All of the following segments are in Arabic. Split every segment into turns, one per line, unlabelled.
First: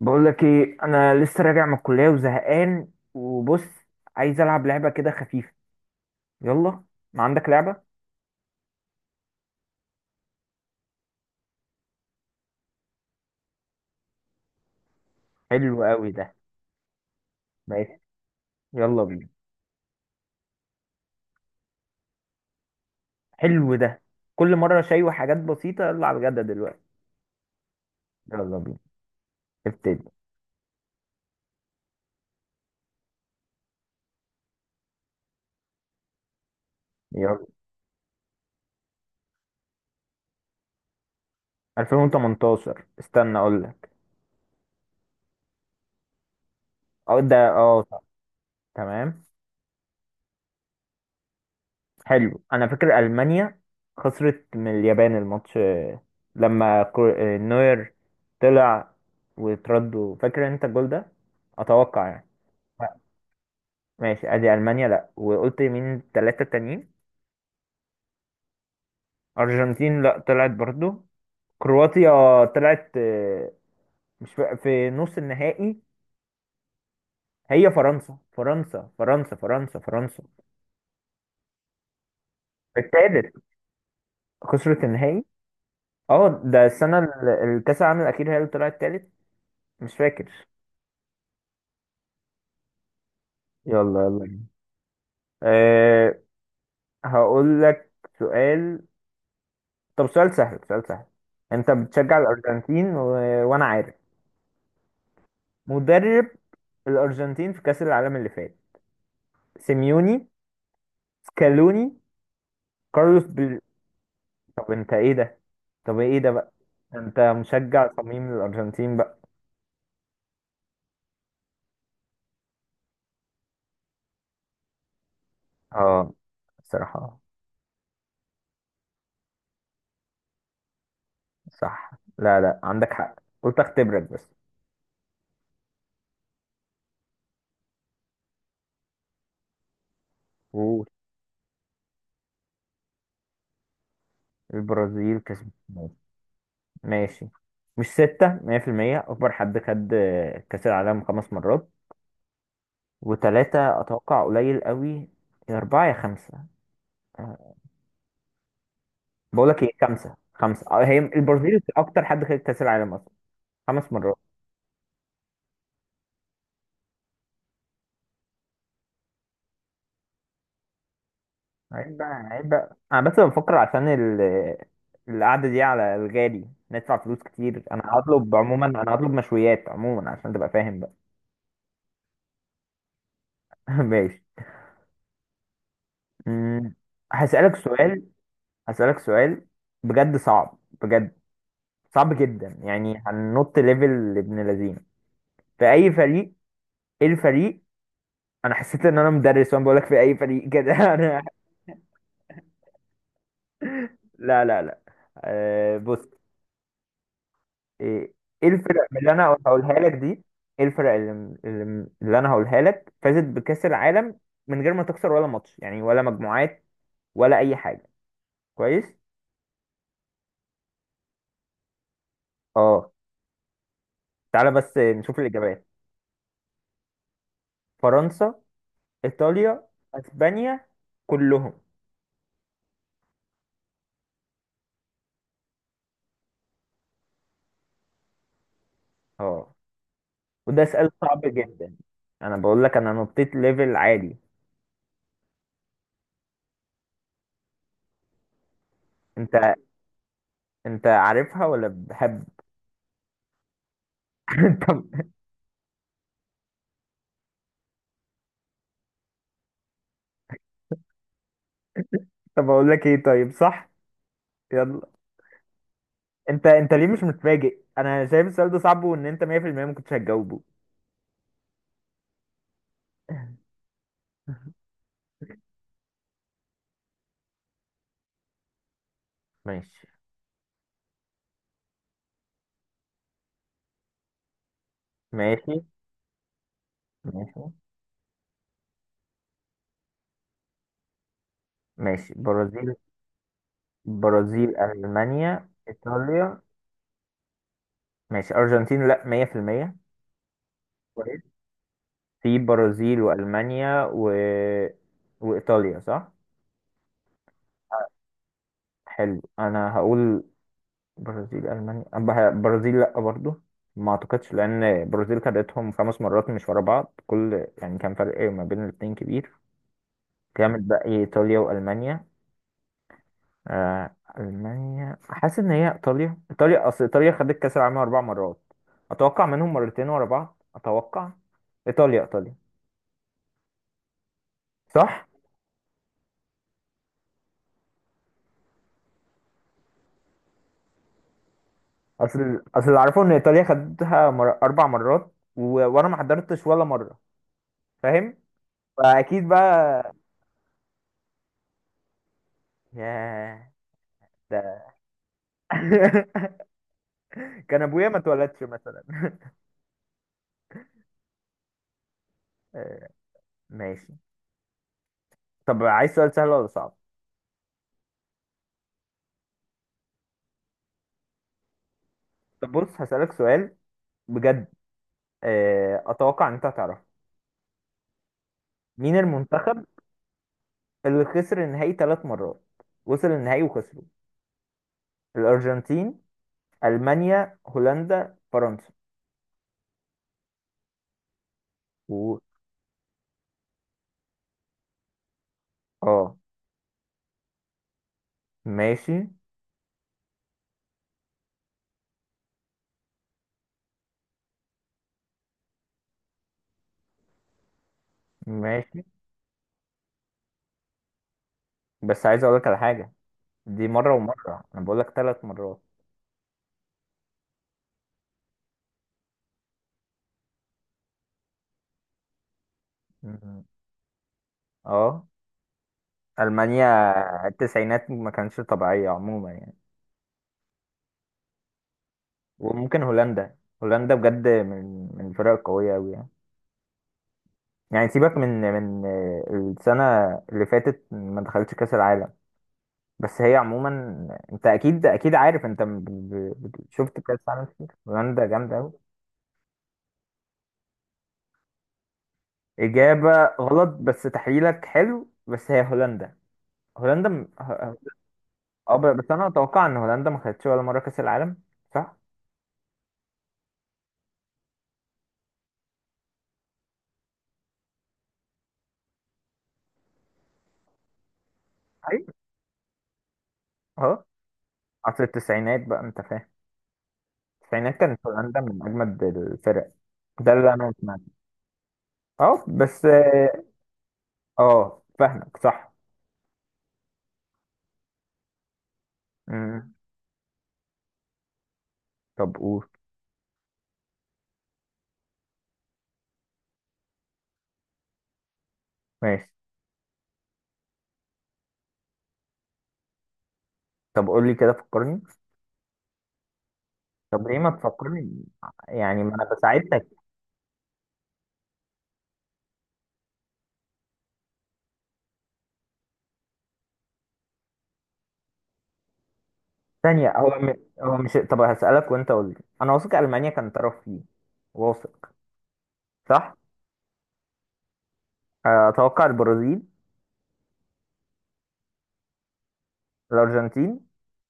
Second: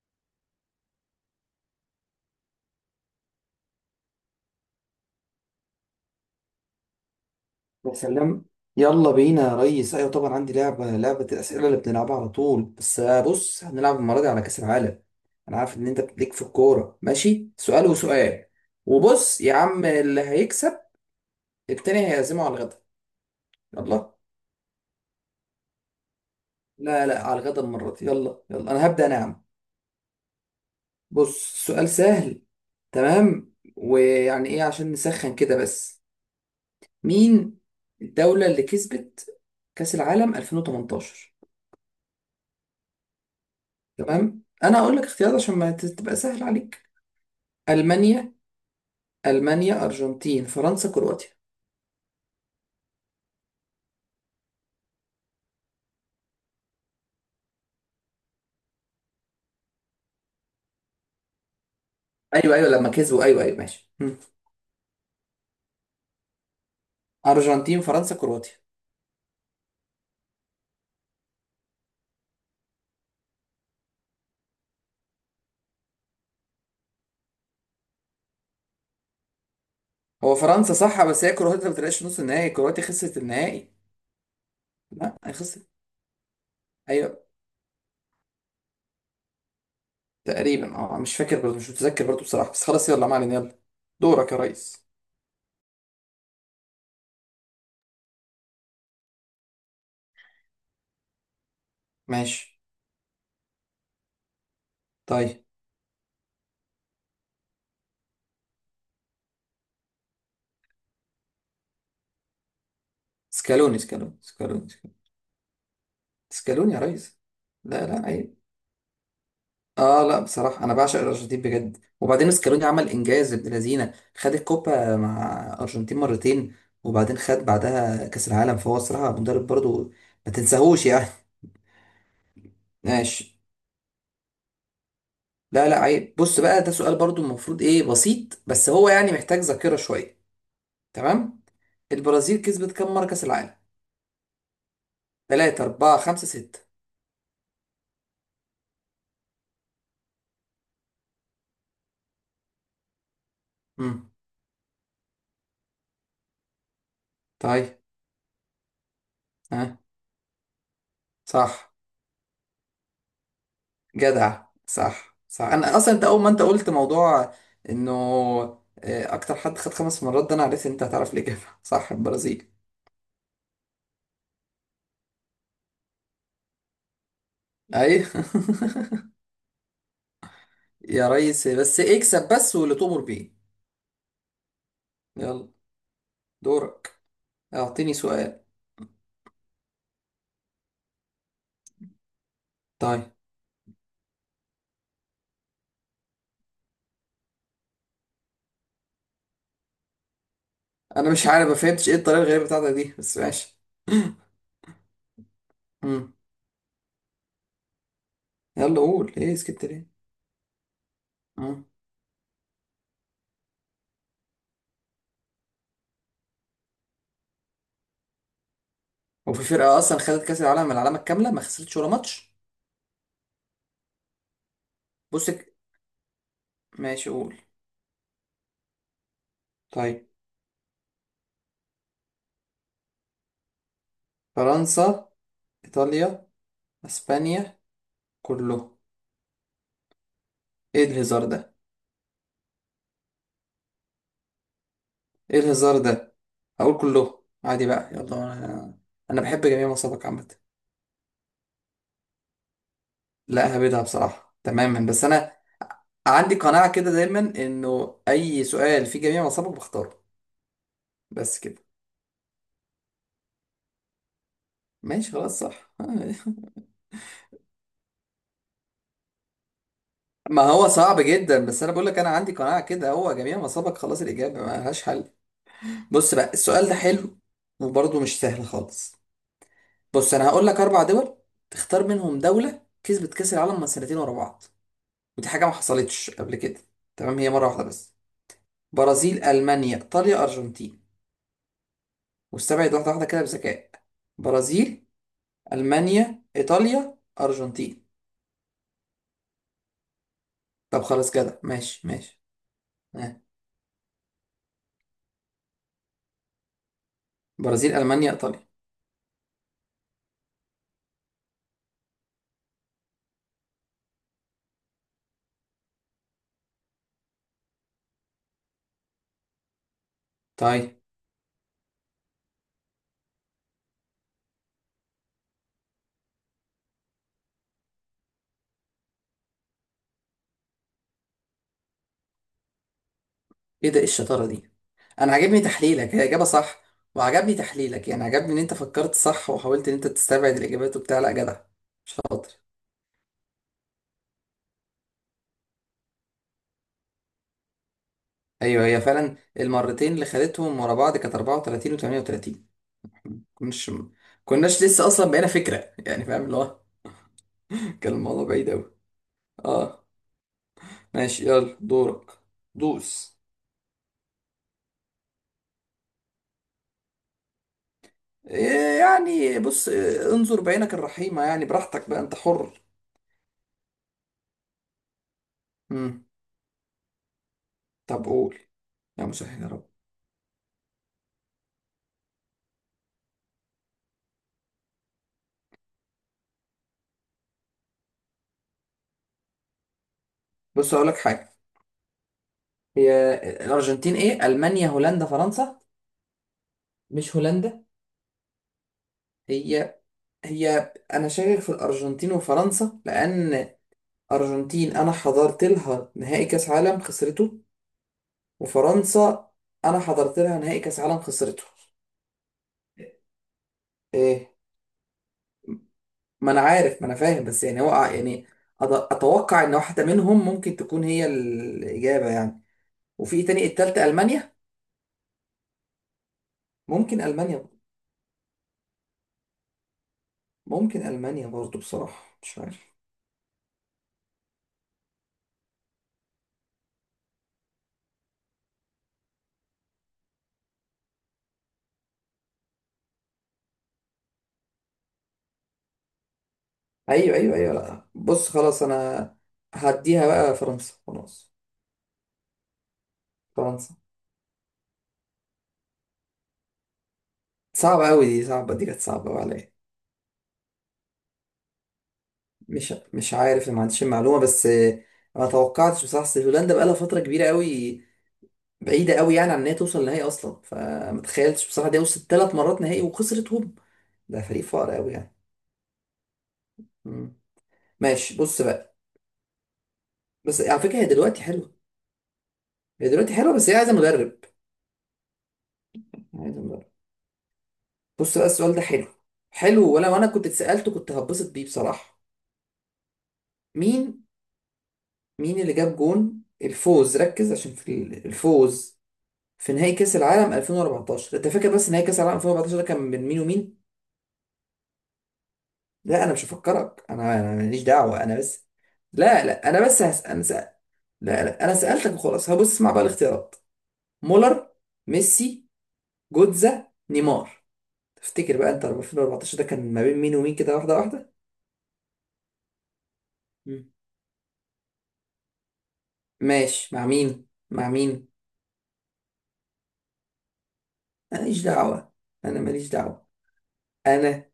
بقول لك ايه؟ انا لسه راجع من الكليه وزهقان. وبص، عايز العب لعبه كده خفيفه. يلا، ما عندك لعبه؟
يا سلام يلا بينا يا ريس، ايوه طبعا عندي لعبه الاسئله اللي بنلعبها على طول، بس بص هنلعب المره دي على كاس العالم. انا عارف
حلو
ان انت
قوي
ليك
ده.
في الكوره. ماشي، سؤال
ماشي،
وسؤال.
يلا بينا.
وبص يا عم، اللي هيكسب التاني هيعزمه على الغدا.
حلو ده.
يلا،
كل مره شاي وحاجات بسيطه، يلا على الجد دلوقتي.
لا لا، على الغدا المره دي. يلا
يلا
يلا،
بينا،
انا هبدا انا يا عم.
ابتدي.
بص، سؤال سهل. تمام، ويعني ايه عشان نسخن كده بس.
يلا.
مين الدوله اللي كسبت كاس العالم 2018؟
2018، استنى اقول لك.
تمام، انا هقول لك اختيارات عشان ما ت- تبقى سهل عليك.
اه ده، اه صح.
المانيا.
تمام.
ارجنتين، فرنسا، كرواتيا.
حلو، انا فاكر المانيا خسرت من اليابان الماتش. آه، لما نوير طلع. وتردوا، فاكر انت الجول ده؟ اتوقع يعني.
ايوه ايوه لما كسبوا، ايوه ايوه ماشي.
ماشي، ادي المانيا لا، وقلت مين التلاتة التانيين.
ارجنتين، فرنسا، كرواتيا.
ارجنتين لا، طلعت برضو. كرواتيا طلعت. مش فا- في نص النهائي. هي فرنسا فرنسا فرنسا فرنسا فرنسا.
هو فرنسا صح، بس هي كرواتيا ما طلعتش نص النهائي، كرواتيا خسرت
التالت،
النهائي.
خسرت
لا
النهائي.
هي خسرت.
اه ده السنة
ايوه
الكاس العالم الأخير، هي اللي طلعت تالت. مش فاكر.
تقريبا، اه مش فاكر برضه، مش متذكر برضه بصراحه، بس خلاص يلا ما علينا، يلا.
يلا
دورك يا
يلا.
ريس.
أه هقول لك سؤال. طب سؤال سهل، سؤال سهل. انت بتشجع
ماشي.
الأرجنتين و... وانا عارف.
طيب.
مدرب الأرجنتين في كأس العالم اللي فات. سيميوني، سكالوني، كارلوس بيل.
سكالوني، سكالوني، سكالوني،
طب
سكالوني،
انت ايه ده؟ طب ايه ده بقى؟
سكالوني يا ريس.
انت
لا
مشجع
لا،
صميم
أيوة.
للارجنتين بقى.
اه لا بصراحة أنا بعشق الأرجنتين بجد، وبعدين سكالوني عمل إنجاز ابن لذينة، خد الكوبا مع أرجنتين
اه
مرتين، وبعدين
الصراحة.
خد بعدها كأس العالم، فهو الصراحة مدرب برضو، ما تنساهوش يعني.
صح، لا لا، عندك حق.
ماشي.
قلت اختبرك بس.
لا لا عيب، بص بقى ده سؤال برضو المفروض إيه بسيط، بس هو يعني محتاج ذاكرة شوية.
قول.
تمام. البرازيل كسبت كام مرة كأس العالم؟
البرازيل كسب.
تلاتة، أربعة، خمسة، ستة؟
ماشي. مش ستة، مية في المية أكبر حد خد كأس العالم 5 مرات. وتلاتة
امم
أتوقع قليل قوي. يا أربعة يا خمسة.
طيب.
بقول لك إيه،
ها.
خمسة خمسة. هي البرازيل
صح.
أكتر حد خد كأس العالم أصلا 5 مرات.
جدع، صح صح، انا اصلا انت اول ما انت قلت موضوع انه. اكتر حد خد خمس مرات، ده انا عرفت إن انت هتعرف الاجابه. صح،
عيب بقى،
البرازيل.
عيب بقى. انا بس بفكر عشان ال... القعده دي على الغالي، ندفع فلوس كتير. انا
اي.
هطلب عموما، انا هطلب مشويات عموما عشان تبقى فاهم بقى.
يا ريس بس اكسب، بس واللي تؤمر بيه.
ماشي.
يلا.
أمم،
دورك.
هسألك
اعطيني
سؤال.
سؤال.
هسألك سؤال بجد، صعب بجد. صعب جدا يعني،
طيب.
هننط ليفل ابن لذين. في اي فريق؟ ايه الفريق؟ انا حسيت ان انا مدرس وانا بقول لك في اي فريق كده.
انا مش
انا.
عارف، ما فهمتش ايه الطريقه الغريبه بتاعتك دي، بس ماشي.
لا لا لا.
مم.
بص. ايه، إيه
يلا
الفرق من
قول،
اللي
ايه
انا
سكت
هقولها لك
ليه؟
دي؟ ايه الفرق
مم.
اللي انا هقولها لك فازت بكأس العالم من غير ما تخسر ولا ماتش، يعني ولا مجموعات ولا اي حاجة. كويس.
وفي فرقه اصلا خدت كاس العالم العلامه الكامله ما خسرتش ولا ماتش؟
اه. تعالى بس نشوف
بص ك-
الاجابات.
ماشي قول.
فرنسا، ايطاليا،
طيب.
اسبانيا، كلهم.
فرنسا، ايطاليا، اسبانيا، كله؟
اه وده
ايه
سؤال
الهزار
صعب
ده؟
جدا. انا بقول لك، انا نطيت ليفل عالي.
ايه الهزار ده؟ هقول كله عادي بقى، يلا انا. انا
انت
بحب جميع مصابك عامه.
انت عارفها ولا بحب؟
لا هبدها بصراحه تماما،
طب.
بس انا عندي قناعه كده دايما انه اي سؤال في جميع مصابك بختاره، بس كده.
طب اقول لك ايه، طيب صح. يلا.
ماشي خلاص، صح. آه.
انت، انت ليه مش متفاجئ؟ انا شايف السؤال ده صعب وان انت 100% ما كنتش
ما
هتجاوبه.
هو صعب جدا، بس انا بقول لك انا عندي قناعه كده، هو جميع مصابك خلاص الاجابه ما لهاش حل. بص بقى السؤال ده حلو، وبرضه مش سهل خالص.
ماشي
بص انا هقول لك اربع دول، تختار منهم دوله كسبت كاس العالم من سنتين ورا بعض، ودي حاجة ما
ماشي
حصلتش قبل كده، تمام؟ هي
ماشي
مرة واحدة بس. برازيل، ألمانيا، إيطاليا، أرجنتين.
ماشي.
واستبعد
برازيل.
واحدة واحدة كده بذكاء.
برازيل
برازيل،
ألمانيا
ألمانيا،
إيطاليا.
إيطاليا، أرجنتين.
ماشي أرجنتين، لا 100%.
طب خلاص
كويس.
كده، ماشي ماشي.
في برازيل
آه.
وألمانيا و... وإيطاليا، صح.
برازيل، ألمانيا، إيطاليا.
حلو، أنا هقول. برازيل ألمانيا برازيل لا برضو، ما أعتقدش، لأن برازيل خدتهم 5 مرات مش ورا بعض، كل يعني كان فرق ما بين الاتنين كبير. كام
طيب.
الباقي؟ إيطاليا وألمانيا. ألمانيا، حاسس إن هي إيطاليا. إيطاليا، أصل إيطاليا خدت كأس العالم 4 مرات، أتوقع منهم مرتين ورا بعض، أتوقع. إيطاليا، إيطاليا.
إيه ده، إيه الشطارة دي؟ أنا
صح؟
عجبني تحليلك، هي إجابة صح، وعجبني تحليلك، يعني عجبني إن أنت فكرت صح وحاولت إن أنت تستبعد الإجابات وبتاع، لا جدع شاطر.
أصل أصل اللي أعرفه إن إيطاليا خدتها 4 مرات و... وأنا ما حضرتش ولا مرة. فاهم؟
أيوه، هي فعلا
فأكيد
المرتين
بقى.
اللي خدتهم ورا بعض كانت 34 و 38.
ياه.
كناش، كناش
ده.
لسه اصلا، بقينا فكره يعني، فاهم اللي هو.
كان
كان
أبويا ما
الموضوع
اتولدش
بعيد اوي.
مثلا.
اه ماشي، يلا دورك.
آه،
دوس.
ماشي. طب عايز سؤال سهل ولا صعب؟
إيه يعني، بص إيه، انظر بعينك الرحيمه يعني، براحتك بقى انت
طب
حر.
بص هسألك سؤال بجد.
مم.
أتوقع إن أنت هتعرفه.
طب قول.
مين
يا مسهل يا
المنتخب
رب.
اللي خسر النهائي 3 مرات، وصل النهائي وخسره؟ الأرجنتين، ألمانيا، هولندا، فرنسا.
بص اقول لك حاجه.
و...
هي الارجنتين، ايه، المانيا، هولندا، فرنسا؟
اه.
مش هولندا.
ماشي،
هي هي انا شاكك في الارجنتين وفرنسا، لان ارجنتين انا حضرت لها نهائي كاس عالم خسرته،
ماشي،
وفرنسا انا حضرت لها نهائي كاس عالم خسرته.
بس عايز اقول لك على حاجة. دي مرة
ايه؟
ومرة، انا بقول لك 3 مرات.
ما انا عارف، ما انا فاهم، بس يعني يعني اتوقع ان واحده منهم ممكن تكون هي الاجابه يعني. وفي إيه تاني،
مم.
التالتة؟ المانيا؟
اه. ألمانيا،
ممكن المانيا،
التسعينات ما كانتش طبيعية عموما يعني.
ممكن المانيا برضو، بصراحه مش عارف.
وممكن هولندا. هولندا بجد، من الفرق القوية أوي يعني. يعني سيبك من من السنة اللي فاتت ما دخلتش كأس العالم، بس هي عموما. انت اكيد اكيد عارف، انت شفت
ايوه
كاس
ايوه
عالم
ايوه،
كتير،
لا بص
هولندا جامده
خلاص
قوي.
انا هديها بقى فرنسا خلاص.
اجابه غلط،
فرنسا.
بس تحليلك حلو، بس هي هولندا. هولندا.
صعبه قوي دي، صعبه دي، كانت صعبه
بس
قوي
انا
عليا.
اتوقع ان هولندا ما خدتش ولا مره كاس العالم، صح؟
مش عارف، ما عنديش المعلومه، بس ما توقعتش بصراحه، أصل هولندا بقى لها فتره كبيره قوي، بعيده قوي يعني عن ان هي توصل نهائي اصلا، فما تخيلتش بصراحه دي وصلت
ايوه.
ثلاث مرات نهائي وخسرتهم.
اه.
ده فريق فقر قوي
اصل
يعني.
التسعينات بقى انت فاهم،
مم.
التسعينات كانت
ماشي. بص
هولندا من
بقى،
اجمد الفرق. ده
بس
اللي
على فكره
انا
هي
سمعته.
دلوقتي حلوه.
اه
هي
بس.
دلوقتي حلوه، بس هي عايزه مدرب.
اه فاهمك، صح.
عايزه مدرب. بص بقى السؤال ده حلو، حلو،
مم.
ولا وانا كنت اتسالته كنت هتبسط بيه بصراحه.
طب قول.
مين مين اللي جاب جون الفوز، ركز عشان الفوز
ماشي.
في نهائي كاس العالم 2014، انت فاكر بس نهائي كاس العالم 2014 ده كان من مين ومين؟
طب قول لي كده، فكرني.
لا انا مش هفكرك، انا،
طب
انا
ليه ما
ماليش دعوه، انا
تفكرني؟
بس.
يعني ما
لا
انا
لا انا بس
بساعدتك.
هسأل. لا لا انا سألتك وخلاص، هبص اسمع بقى الاختيارات. مولر، ميسي، جوتزا، نيمار. تفتكر بقى انت 2014 ده كان ما بين مين
ثانية،
ومين كده، واحدة
هو
واحدة.
مش، طب هسألك وانت قول لي. انا واثق المانيا كان
مم.
طرف فيه. واثق. صح.
ماشي، مع مين مع مين؟
اتوقع البرازيل.
انا ماليش دعوة، انا ماليش دعوة.
الارجنتين.
انا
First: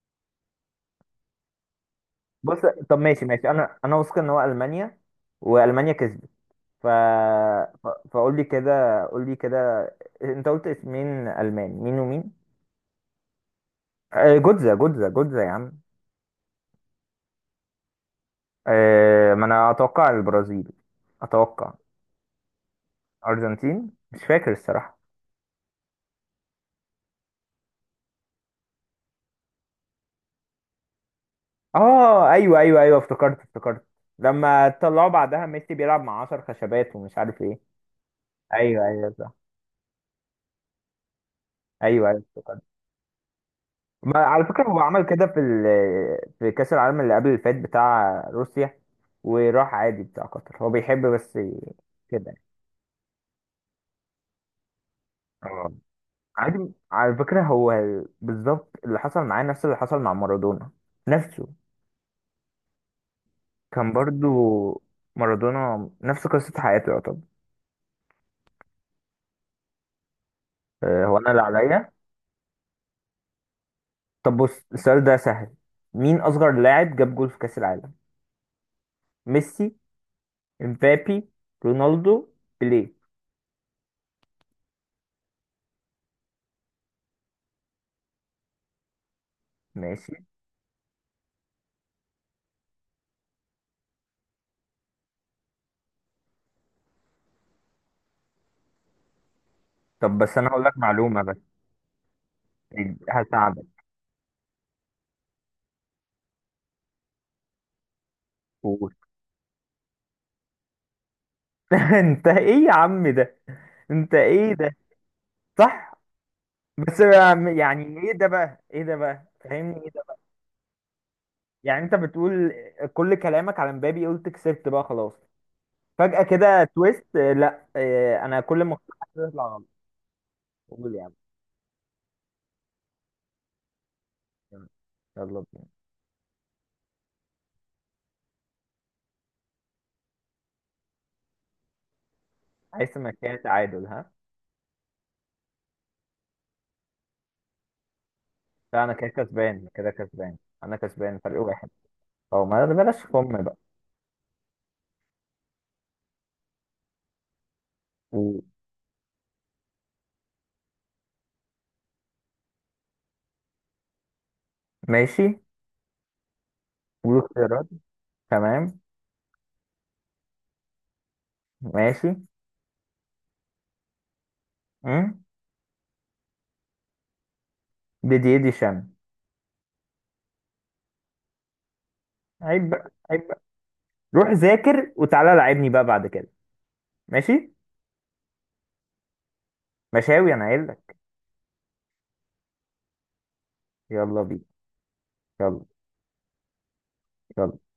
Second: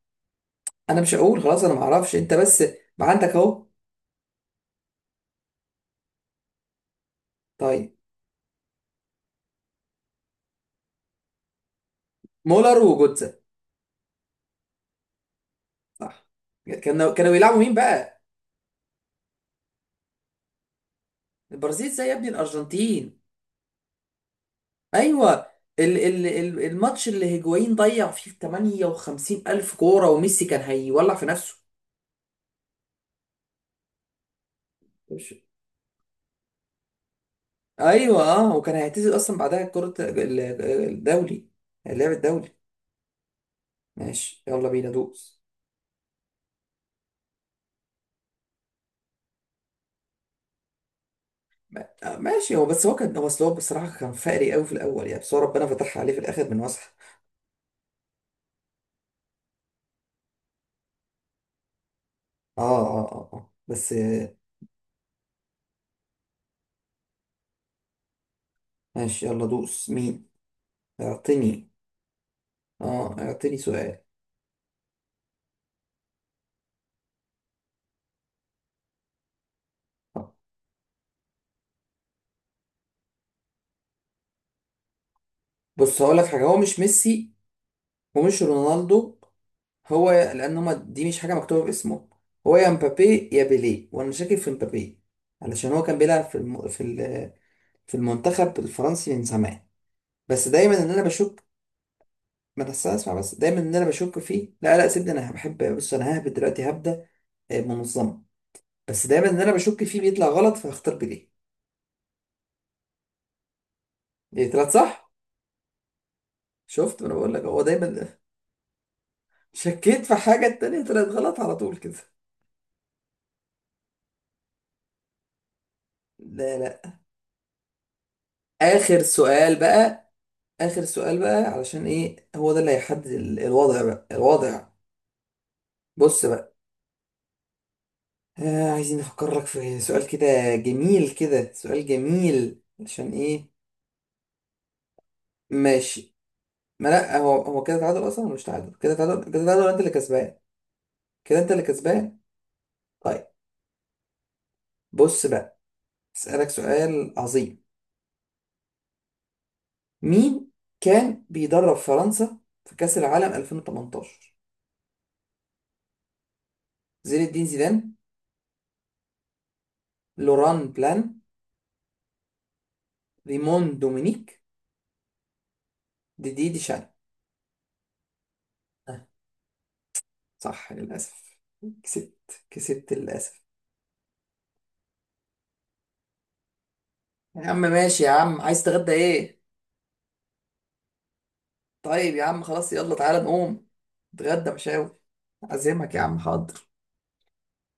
انا مش هقول، خلاص انا ما اعرفش، انت
بص.
بس.
طب
ما
ماشي،
عندك
ماشي،
اهو.
انا واثق ان هو المانيا والمانيا كسبت. ف...
طيب.
فقول لي كده، قول لي كده. انت قلت اسمين، المان مين ومين؟
مولر وجوتزا؟
جوتزا جوتزا جوتزا يا عم.
صح. كانوا كانوا بيلعبوا مين بقى؟
ما انا اتوقع البرازيل، اتوقع.
البرازيل زي يا ابني الارجنتين؟
ارجنتين، مش فاكر الصراحة.
ايوه. الماتش اللي هيجوين ضيع فيه 58 الف كوره، وميسي كان هيولع في نفسه.
اه ايوه ايوه ايوه، افتكرت افتكرت. لما طلعوا
مش
بعدها، ميسي بيلعب مع 10 خشبات ومش عارف ايه.
ايوه، اه، وكان
ايوه ايوه
هيعتزل
صح.
اصلا بعدها الدولي،
ايوه
اللعب
ايوه
الدولي.
افتكرت. ما
ماشي،
على فكره
يلا
هو
بينا
عمل كده
دوس.
في ال... في كاس العالم اللي قبل اللي فات بتاع روسيا، وراح عادي بتاع قطر، هو بيحب بس كده.
ماشي. هو بس هو كان هو أصل هو بصراحة كان فقري قوي في الأول يعني، بس هو ربنا
اه.
فتحها عليه في الآخر من
عادي
وسخ.
على فكره، هو بالظبط اللي حصل معاه نفس اللي حصل مع مارادونا نفسه.
اه اه اه آه. بس
كان برضو
آه،
مارادونا نفس قصه حياته يعتبر.
ماشي، يلا دوس مين.
هو انا اللي
اعطيني،
عليا.
اه اعطيني سؤال.
طب بص السؤال ده سهل. مين أصغر لاعب جاب جول في كأس العالم؟ ميسي،
آه.
امبابي، رونالدو، بيليه.
بص هقول لك حاجة، هو مش ميسي ومش رونالدو، هو
ماشي.
لان هما دي مش حاجه مكتوبه باسمه. هو يا مبابي يا بيليه، وانا شاكك في مبابي علشان هو كان بيلعب في المنتخب الفرنسي من زمان،
طب بس
بس
أنا هقول لك
دايما ان انا
معلومة،
بشك.
بس
ما تحسش، اسمع، بس دايما
هساعدك.
ان انا بشك فيه. لا لا سيبني انا بحب. بص انا ههبد دلوقتي، هبدا. منظمه.
قول.
بس دايما ان انا بشك فيه بيطلع غلط، فهختار بيليه.
أنت إيه يا عم ده؟ أنت
إيه،
إيه
طلعت
ده؟
صح؟
صح. بس.
شفت، ما انا بقول لك هو
يعني إيه
دايما.
ده بقى؟ إيه ده بقى، فاهمني؟ إيه ده
شكيت في
بقى؟
حاجه التانية طلعت غلط على طول
يعني أنت
كده.
بتقول كل كلامك على امبابي، قلت كسبت بقى خلاص، فجأة
لا
كده
لا.
تويست. آه، لا آه، أنا كل ما أقول
اخر
حاجة تطلع
سؤال
غلط.
بقى، اخر
قول يا عم،
سؤال بقى، علشان ايه، هو ده اللي هيحدد الوضع بقى، الوضع.
يلا بينا.
بص بقى، آه عايزين نفكر لك في سؤال كده جميل كده، سؤال جميل
عايز
علشان
مكان
ايه.
تعادل، ها؟
ماشي. ما لا هو، هو كده تعادل اصلا ولا مش تعادل،
لا انا
كده
كده
تعادل، كده تعادل،
كسبان،
انت اللي
كده كسبان،
كسبان.
انا كسبان
كده
فرق
انت اللي
واحد.
كسبان.
او ما بلاش
طيب
فم بقى.
بص بقى، اسالك سؤال عظيم.
و-
مين كان بيدرب فرنسا في كأس العالم 2018؟
ماشي. قول
زين الدين
اختيارات.
زيدان،
تمام.
لوران بلان،
ماشي.
ريمون دومينيك،
امم
ديدي ديشان.
دي دي دي شان.
صح، للأسف. كسبت،
عيب بقى،
كسبت
عيب بقى.
للأسف.
روح ذاكر وتعالى لعبني بقى بعد كده.
يا
ماشي.
عم. ماشي يا عم، عايز تتغدى ايه؟
مشاوي انا قايل لك.
طيب يا عم خلاص، يلا تعالى نقوم
يلا بينا.
نتغدى مشاوي.
يلا
أعزمك يا عم، حاضر.
يلا.